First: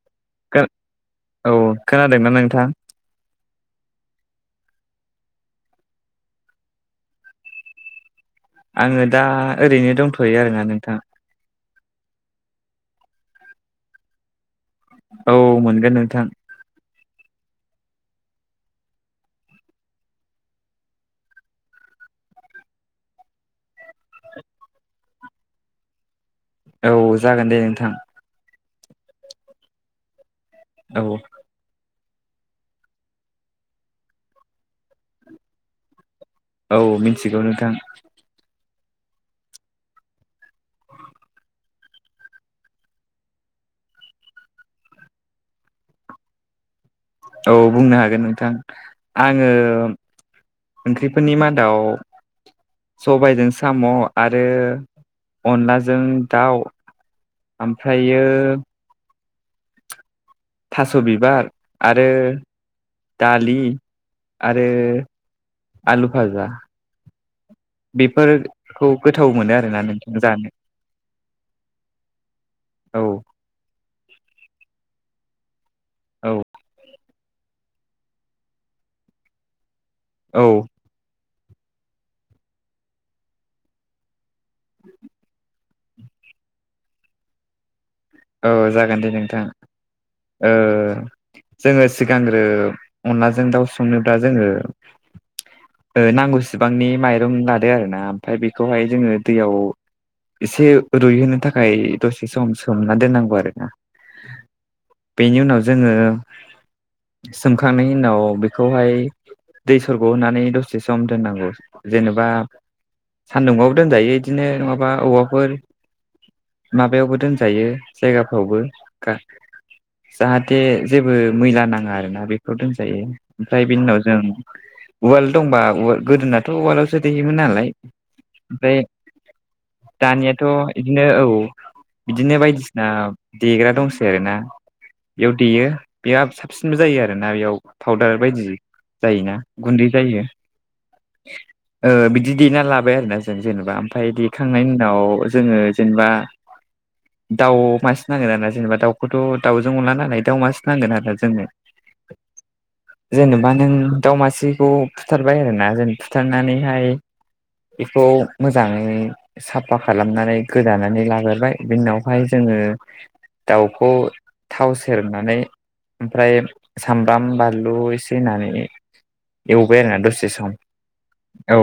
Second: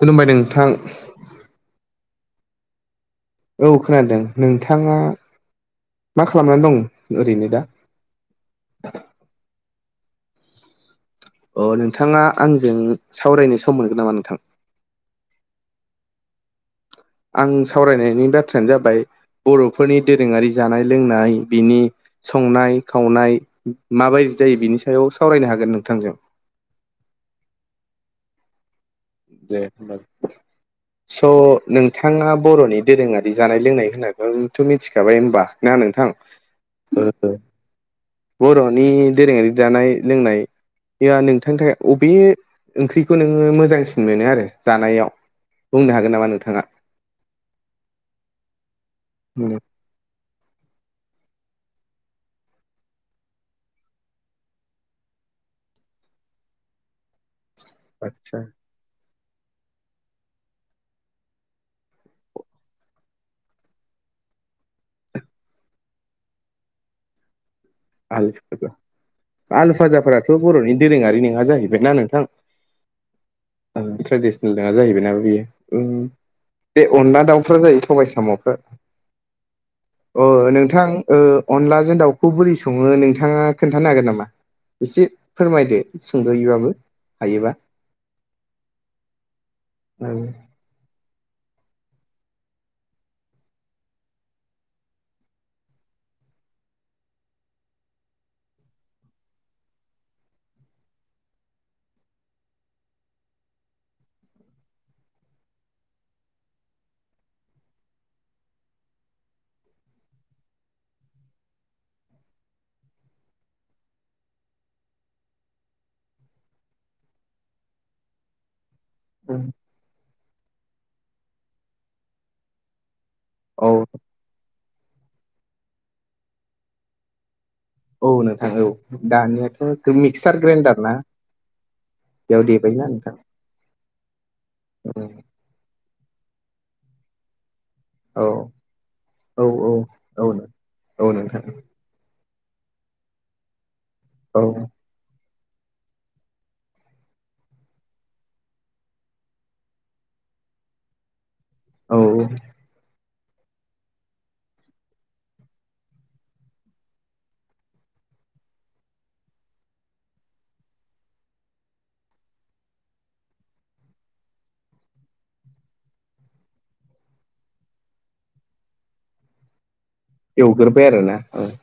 खुलुमबाय नोंथां औ खोनादोंमोन नोंथां औ खोनादों नोंथाङा मा खालामनानै दं ओरैनो दा आङो दा ओरैनो दंथ'यो आरोना नोंथां अ नोंथाङा आंजों सावरायनो सम मोनगोन नामा नोंथां औ मोनगोन नोंथां आं सावरायनायनि बाथ्रायानो जाबाय बर'फोरनि दोरोङारि जानाय लोंनाय बिनि संनाय खावनाय माबायदि जायो बिनि सायाव सावरायनो हागोन नोंथांजों औ जागोन दे नोंथां दे होनब्ला। औ स' नोंथाङा बर'नि दोरोङारि जानाय लोंनाय होननाथ' मिथिखाबाय होनबा ना नोंथां औ मिथिगौ नोंथां बर'नि दोरोङारि जानाय लोंनाय ओंख्रिया नोंथांनि थाखाय अबे ओंख्रिखौ नोङो मोजांसिन मोनो आरो जानायाव बुंनो हागोन नामा नोंथाङा औ बुंनो हागोन नोंथां आङो ओंख्रिफोरनि मादाव सबायजों साम' आरो अनलाजों दाउ ओमफ्रायो आतसा थास' बिबार आरो दालि आरो आलु फाजा [inaudible] आलु फाजा गोथाव मोनो आलु आरोना नोंथां फाजाफोराथ' जानो बर'नि दोरोङारि नोङा जाहैबाय ना नोंथां औ ट्रेडिसनेल नोङा जाहैबाय ना बेयो औ बे अनला दाउफ्रा जायो [unintelligible] साम'खौ औ अ नोंथां अनलाजों दाउखौ बोरै स ङो नोंथाङा खोन्थानो हागोन नामा एसे फोरमायदो सुंद'यैबाबो हायोबा औ जागोन दे नोंथां ओ जोङो सिगांग्रो अनलाजों दाउ संनोब्ला जोङो ओ नांगौसिबांनि माइरं लादो आरोना ओमफ्राय बेखौहाय जोङो दैयाव एसे रुइहोनो थाखाय दसे सम सोमना दोननांगौ आरो ना बेनि उनाव जोङो सोमखांनायनि उनाव बेखौहाय दै सरग' होनानै दसे सम दोननांगौ जेनेबा सान्दुंआवबो दोनजायो बिदिनो नङाबा बहाबाफोर माबायावबो दोनजायो जायगाफ्रावबो गा जाहाथे जेबो मैला नाङा आरोना बेखौ दोनजायो औ ओमफ्राय बिनि उनाव जों उवाल दंबा उवा गोदोनाथ' उवालावसो देयोमोन नालाय औ नोंथां औ ओमफ्राय दानियाथ' मिक्सार दानियाथ' ग्राइन्डार ना इदिनो औ बिदिनो बेयाव बायदिसिना देबायना ना नोंथां देग्रा दंसै आरो ना बेयाव देयो बेयाब साबसिनबो जायो आरोना बेयाव फाउदार औ बायदि जायोना औ औ गुन्दै जायो औ नों औ नोंथां ओ बिदि देना लाबाय आरोना जों जेनेबा ओमफ्राय औ देखांनायनि उनाव जोङो जेनेबा दाउ मासे नांगोन आरो ना जेनेबा दाउखौथ' दाउजों अनला नालाय दाउ मासे नांगोन आरोना जोंनो औ औ जेनेबा नों दाव मासेखौ फुथारबाय आरो ना जेन फुथारनानैहाय बेखौ मोजाङै साफा खालामनानै गोदानानै लाग्रोबाय बिनि उनाव बेहाय जोङो दाउखौ थाव सेरनानै ओमफ्राय सामब्राम बानलु एसे होनानै एवबाय आरोना दसे दसे सम एवग्रोबाय आरोना औ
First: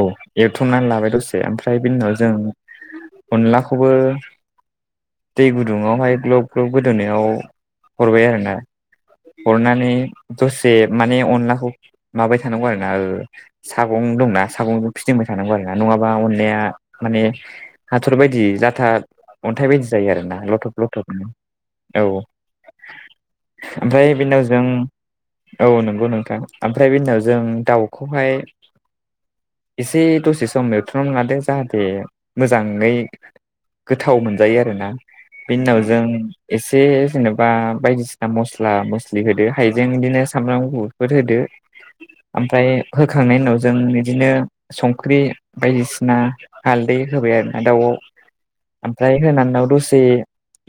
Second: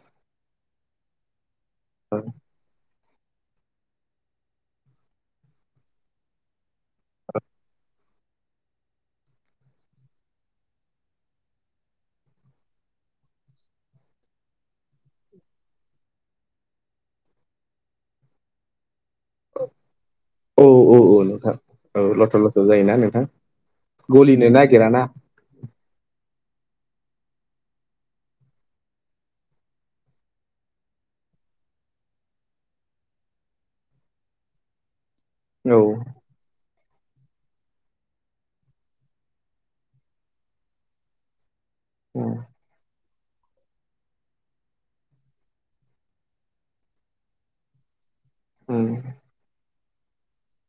एरथुमनानै लाबाय दसे ओमफ्राय बेनि उनाव जों अनलाखौबो दै गुदुङावहाय ग्लब ग्लब गोदोनोनायाव हरबाय आरोना हरनानै दसे माने अनलाखौ माबाय थानांगौ आरो ना सागं दंना सागंखौ फिदिंबाय थानांगौ आरोना नङाबा अनलाया माने हाथर बायदि जाथा अ अनथाय बायदि जायो आरोना औ लथब औ लथब औ नोंथां औ लथब लथब जायोना नोंथां ओमफ्राय बेनि उनाव गलिनो नागिराना जों औ नंगौ नोंथां ओमफ्राय बे उनाव जों दाउखौहाय एसे दसे सम एवथ्रमना लादो जाहाथे मोजाङै गोथाव मोनजायो आरोना बेनि उनाव औ जों एसे जेनेबा बायदिसिना मस्ला मस्लि होदो हायजें बिदिनो सामब्राम गुफुरफोर होदो उम ओमफ्राय होखांनायनि उनाव जों बिदिनो संख्रि बायदिसिना हालदै होबाय आरोना दाउआव उम ओमफ्राय होनानै उनाव दसे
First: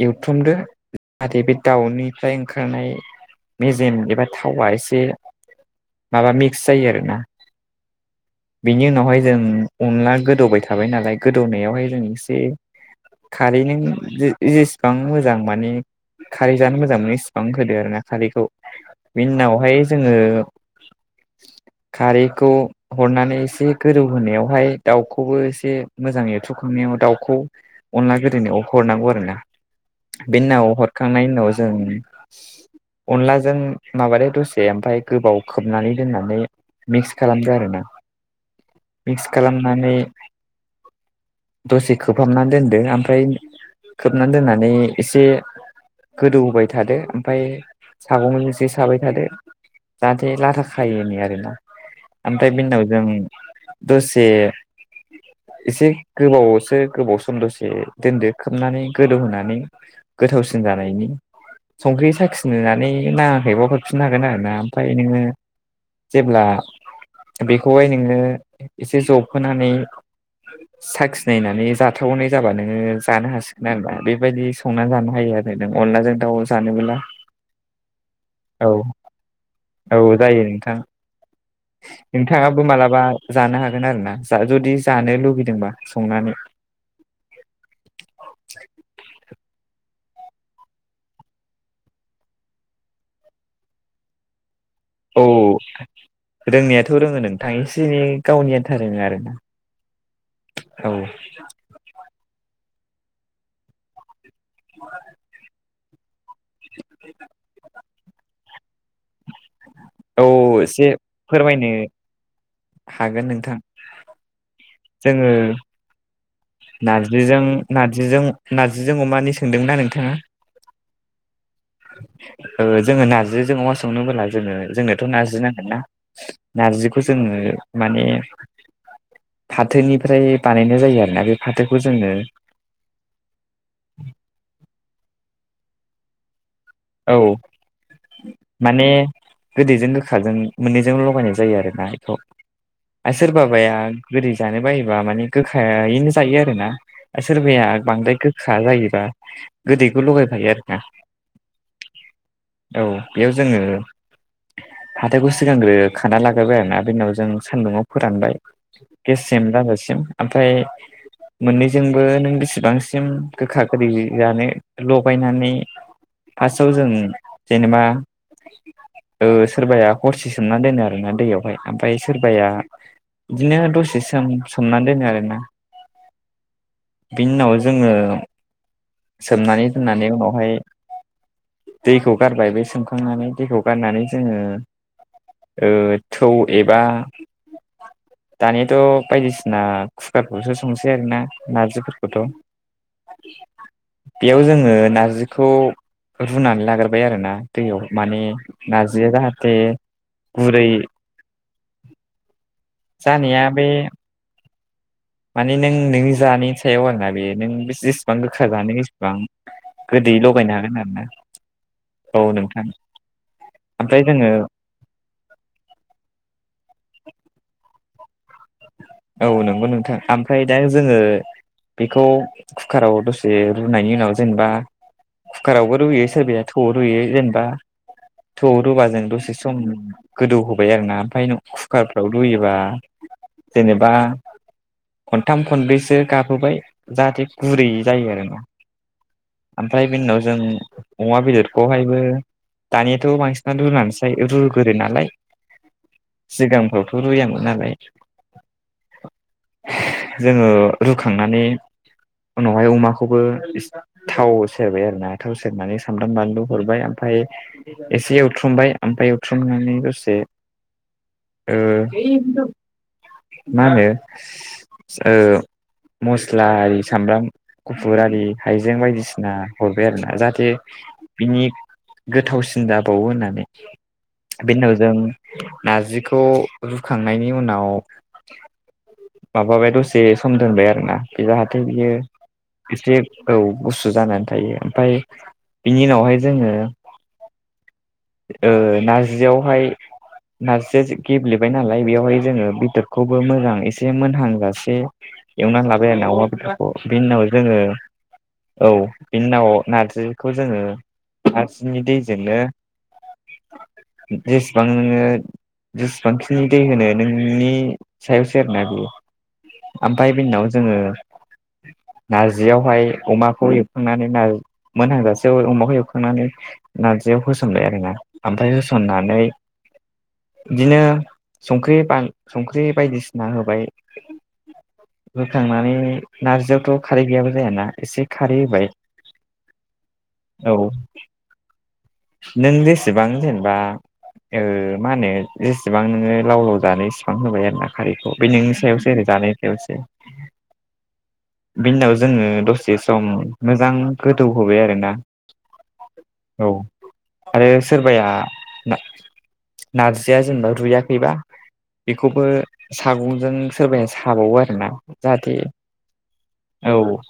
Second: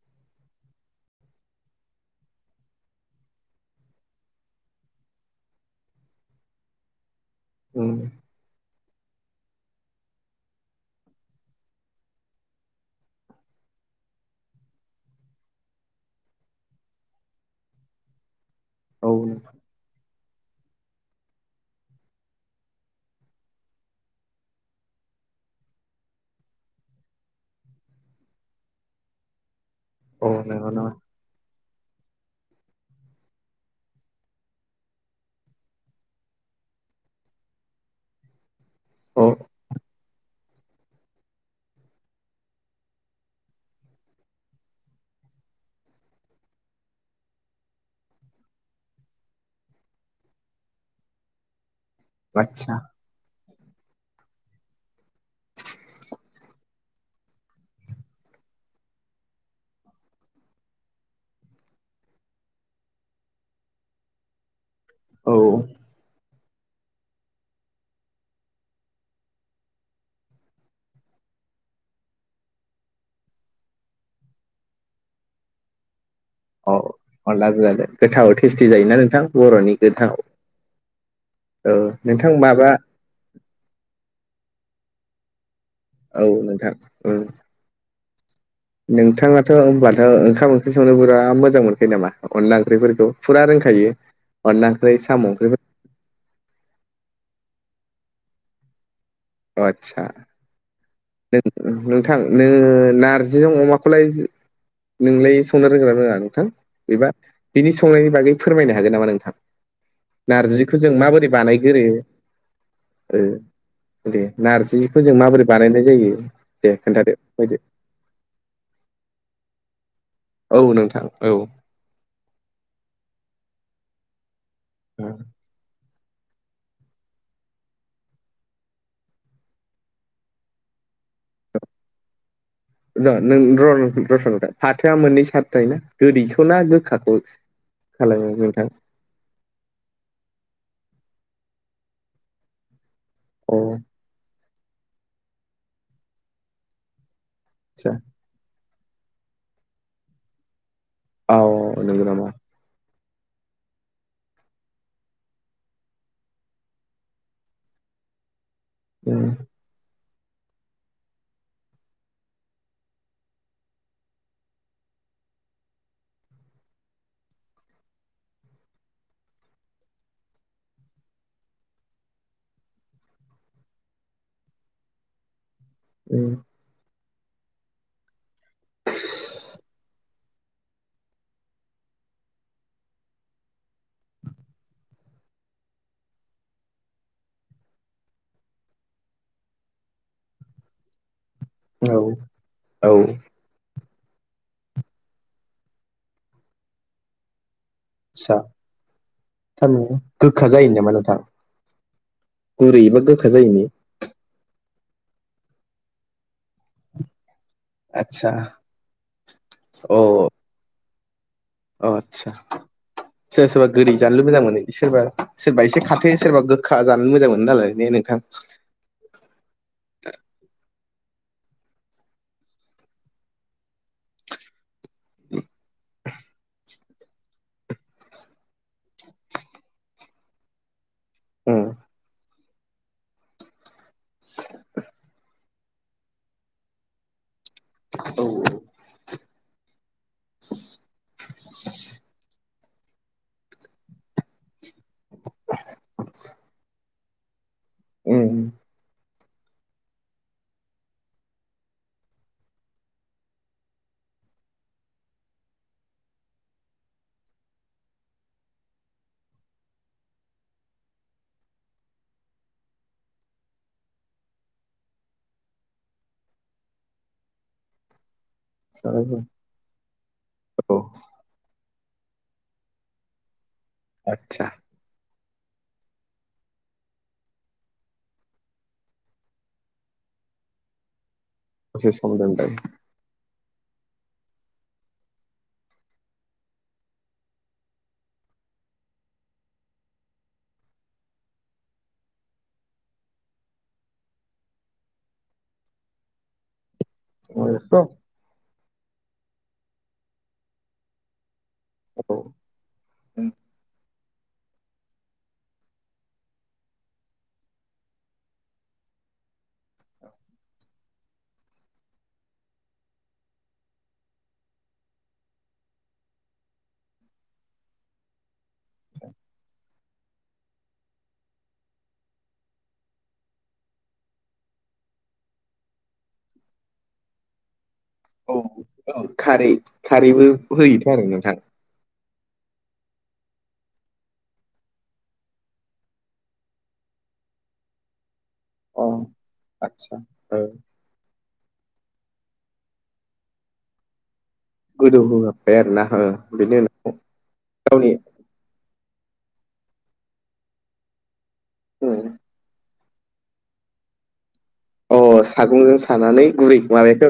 एवथुमदो जाहाथे बे दाउनिफ्राय ओंखारनाय मेजेम एबा थावा एसे माबा मिक्स जायो आरोना उम बेनि उनावहाय जों अनला गोदौबाय थाबाय नालाय गोदौनायावहाय जों एसे खारि जेसेबां मोजां माने खारै जानो मोजां मोनो एसेबां होदो आरो ना खारैखौ औ बेनि उनावहाय जोङो [inaudible] खारैखौ हरनानै एसे गोदौ होनायावहाय दाउखौबो एसे मोजाङै थुखांनायाव दाउखौ अनला गोदैनो अहरनांगौ आरोना औ बे नंगौ उनाव नामा हरखांनायनि उनाव जों अनलाजों माबा द दसे ओमफफ्राय गोबाव खोबनानै दोननानै मिक्स खालामदो आरो ना [unintelligible] मिक्स खालामनानै दसे खोबहाबनानै दोनदो ओमफ्राय खोबनानै दोननानै एसे गोदौ होबाय थादो ओमफ्राय सागंजोंसे साबाय थादो जाहाथे लाथा खायोै आरोना ओमफ्राय बिनि आदसा उनाव जों दसे एसे गोबावसो गोबावसोम दसे दोनदो खोबनानै गोदौहोनानै गोथावसिन जानायनि संख्रि साखिनानै नाङाखैबा हरफिननो हागोन आरोना ओमफ्राय नोङो औ जेब्ला बेखौहाय नोङो एसे जबहोनानै साखिनायनानै जाथावनाय जाबानो जानो हासिगोन आरोना बेबायदि संनानै जानो हायो आरो नों अनलाजों दाउ अ जानोबोला अनलाजों दाउ गोथाव टेस्टि औ जायोना नोंथां बर'नि गोथ औ जायो नोंथां औ नोंथां नोंथाङाबो माबा मालाबा जानो हागोन आरो ना जा जुदि जानो लुुबैदोंबा संनानै औ नोंथां [inaudible] नोंथाङाथ' होनबाथ' ओंखाम ओंख्रि संनो बिराद मोजां मोनखायो नामा अनला ओंख्रिफोरखौ फुरा रोंखायो अनला ओंख्रि साम' ओंख्रिफोरखौ [inaudible] रोंनायाथ' रोङो नोंथां एसे एनै गावनि आन्था रोङो आरो ना अ आदसा औ नों नोंथां नोङो नार्जिजों अमाखौलाय नोंलाय संनो रोंगोन ना रोङा नों नोंथां बेबा बिनि संनायनि बागै फोरमायनो हागोन नामा नों औ नारजिखौ एसे जों माबोरै फोरमायनो बानायगोरो ओ हागोन नोंथां दे नारजिखौ जों जोङो माबोरै बानायनाय जायो दे खोन्थादो नारजिजों फोरमायदो नारजिजों नार्जिजों अमानि सोंदोंमोन ना नोंथाङा औ नोंथां औ जोङो नारजिजों अमा संनोबोला जोङो जोंनोथ' नारजि नांगोन ना नारजिखौ जोङो माने फाथोनिफ्राय बानायनाय जायो आरोना बे फाथोखौ जोङो र नों र रथलाय फाथोआ मोननै सारथ थायो ना गोदैखौ ना गोखाखौ औ खालामो नोंथां माने गोदैजों गोखाजों मोननैजों लगायनाय जायो आरोना बेखौ आरो अ सोरबाबाया गोदै जानो बायोबा माने गोखायैनो जायो आरो ना सोरबाया आदसा बांद्राय गोखा जायोबा गोदैखौ लगायफायो आरो ना औ नोंगौ नामा औ बेयाव जोङो फाथोखौ सिगांग्रो खाना लाग्रोबाय आरोना बे उनाव जों सान्दुंआव फोरानबाय उम गेस्रेम जाजासिम ओमफ्राय मोननैजोंबो नों बेसेबांसिम गोखा गोदै जानो लगायनानै फार्स्टआव जों जेनेबा सोरबाया हरसे सोमनानै दोनो आरो ना दैयावहाय ओमफ्राय सोरबाया बिदिनो दसे सम सोमनानै दोनो आरोना [inaudible] बिनि उनाव जोङो सोमनानै दोननानै उनावहाय दैखौ गारबाय बे सोमखांनानै दैखौ गारनानै जोङो थौ एबा दानियाथ' बायदिसिना कुकारखौसो संसै आरोना औ नारजिफोरखौथ' औ बेयाव जोङो नारजिखौ रुनानै लाग्रोबाय आरोना दैयाव माने आदसा नारजिया जाहाथे थारमाने गोखा गुरै जायो नामा नोंथां गुरै एबा गोखा जानाया जायिनि बे माने नों नोंनि जानायनि सायाव आरोना बे नों बे जेसिबां आदसा गोखा जानो इसिबां अ गोदैयै लगायनो हागोन आरो ना अ आतसा सोरबा सोरबा गोदै ओमफ्राय जानोल' जोङो मोजां मोनो। सोरबा सोरबा एसे खाथो सोरबा गोखा जानो मोजां मोनो नालाय ने नोंथां। औ नंगौ नोंथां ओमफ्राय दा जोङो बेखौ कुकाराव दसे रुनायनि उनाव जेनेबा कुकारावबो रुयो सोरबाया थौ रुयो जेनेबा थौआव रुबा जों दसे सम गोदौहोबाय आरोना। [unintelligible] उम खुकारफ्राव रुयोबा जेनेबा खनथाम खनब्रैसो गाबहोबाय। जाहाथे गुरै जायो औ आरो ना। ओमफ्राय बिनि उनाव जों अमा बेदरखौहायबो दानियाथ' बांसिनानो रुनानैसो फ्राय रुग्रोनालाय सिगांफ्रावथ' रुयामोन नालाय उम। जोङो रुखांनानै उनावहाय अमाखौबो थाव सेरबाय आरो ना थाव सेरनानै सामब्राम बानलु हरबाय ओमफाय एसे एवथ्रुमबाय ओमफाय एवथ्रुमनानै दसे ओ। मा होनो ओ मस्ला आरि सामब्राम गुफुर आरि हाइजें साबायखर। बायदिसिना हरबाय आरोना जाहाथे औ बिनि गोथावसिन जाबावो होननानै। आदसा बे उनाव जों नारजिखौ रुखांनायनि उनाव माबाबाय दसे सम दोनबाय आरोना बे जाहाथे बियो दसे सम दोनबाय एसे औ गुसु जानानै थायो। ओमफाय बिनि उनावहाय जोङो ओ नारजियावहाय नारजिया एसे गेब्लेबाय नालाय बेवहाय जोङो बेदरखौबो मोजां एसे एसे मोनहांजासे एवनानै लाबाय आरोना अमा बेदरखौ बिनि उनाव जोङो औ औ बिनि उनाव नारजिखौ जोङो नारजिनि दैजोंनो ओ जेसेबां नोङो जेसेबांखिनि दै होनो नोंनि सायावसो। दाबि ओमफाय बेनिउनाव जोङो नारजियावहाय अमाखौ एवखांनानै नार मोनहांजासे अमाखौ एवखांनानै नारजियाव होसनबाय आरो ना ओमफाय होसननानै दिनो संख्रि बा संख्रि बायदिसि ना होबाय होखांनानै नारजियावथ' खारै गैयाबा जायाना एसे औ खारै होबाय औ खारै खारैबो औ होयोथ' आरो नोंथां। नों जेसेबां जेनेबा ओ मा होनो जेसेबां नोङो लाव लाव जानो इसेबां होबाय आरो ना। खारिखौ बे नोंनि अ सायावसो आरो जानायनि सायावसो। आदसा ओ बिनि उनाव जोङो दसे सम मोजां गोदौ होबाय आरोना गोदौ होहाबबाय आरोना ओ औ। बेनि उनाव आरो गावनि सोरबाया ना नारजिया जेनेबा रुयाखैबा उम बेखौबो सागंजों सोरबाया साबावो आरो ना। अ जाहाथे सागंजों सानानै गुरै औ माबाखौ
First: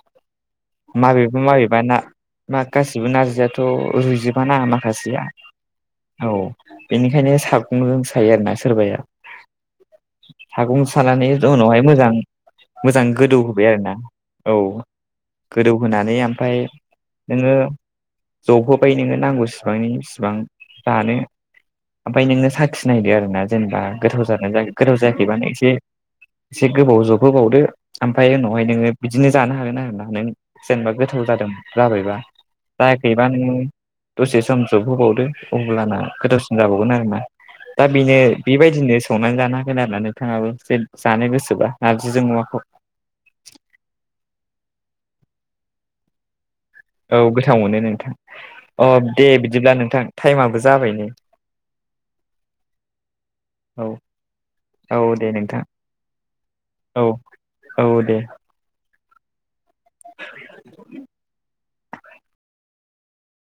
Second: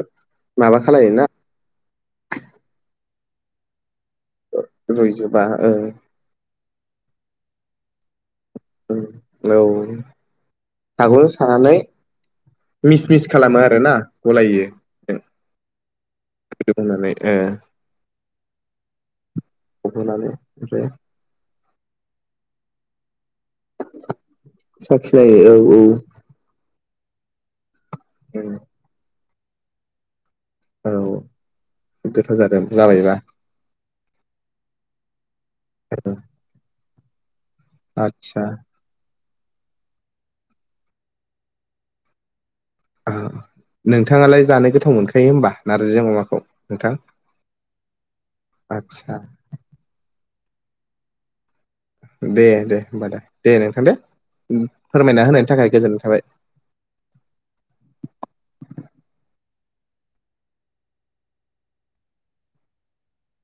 माबा खालायोना माबेबा माबेबा ना मा गासिबो नार्जिआथ' रुइजोबा ना माखासेया। रुइजोबा ओ औ बेनिखायनो सागंसायो आरोना सोरबाया। हेलौ। सागं सानानै उनावहाय मोजां मिस मोजां मिस खालामो गोदौहोबाय आरो ना आरोना औ। गलायो जों गोदौहोनानै ओमफाय गोदौ होनानै ओ नोङो। जहोबाय नोङो नांगौ सिबांनि फबहोनानै सिबां ओमफ्राय दानो ओमफाय नोंनो साखिनायदो आरो ना जेनेबा गोथाव जादों ना गोथाव जायाखैबा नों साखिनायो एसे औ एसे गोबाव जहोबावदो ओमफ्राय उनावहाय नोङो बिदिनो जानो हागोन आरोना नों औ जेनेबा गोथाव जादों जाबायबा गोथाव जादों जाबायबा जायाखैबा नोङो दसे सम जबहोबावदो अब्लाना गोथावसिन जाबावगोन आरोना दा बेनो आदसा बेबायदिनो संनानै जानो हागोन आरो ना नोंथाङाबो जे जानो गोसोबा नारजिजों अमाखौ नोंथाङालाय जानो गोथाव मोनखायो होमबा नारजिजों अमाखौ नोंथां औ गोथाव मोनो नोंथां अ आदसा दे बिदिब्ला नोंथां टाइमाबो जाबाय नै दे दे होमबा दे दे नोंथां औ दे औ फोरमायना दे होनायनि नोंथां थाखाय गोजोननाय थाबाय औ औ दे [inaudible]